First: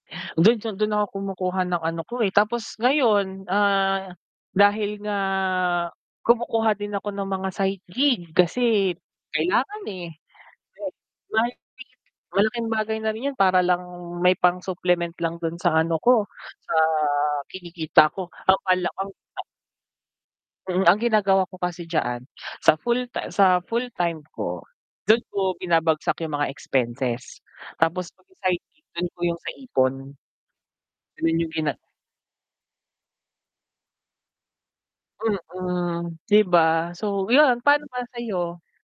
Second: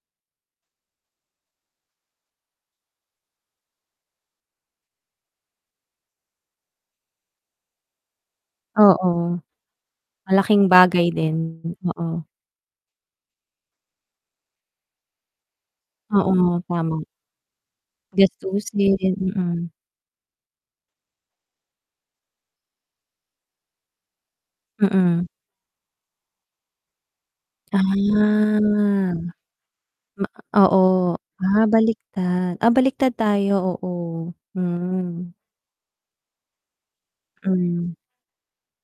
Dun sa dun ako kumukuha ng ano ko, eh. Tapos ngayon, ah, dahil nga kumukuha din ako ng mga side gig kasi Oo. kailangan, eh. Malaking [unintelligible] bagay din, m oo. malaking bagay na rin 'yun para lang may pang supplement lang dun sa ano ko Oo, sa tama. kinikita ko. Akala Gastusin, kong mm. Mm, ang ginagawa ko kasi diyaan sa full ta sa full-time ko, dun Mm. ko binabagsak 'yung mga expenses, tapos 'pag sa side gig dun Ah. ko 'yung sa ipon. Ma oo, Ganun 'yung ah, gina baliktad. Ah, baliktad tayo, oo, hmm. Mm, 'di ba. So 'yun, paano Hmm. ba sa'yo?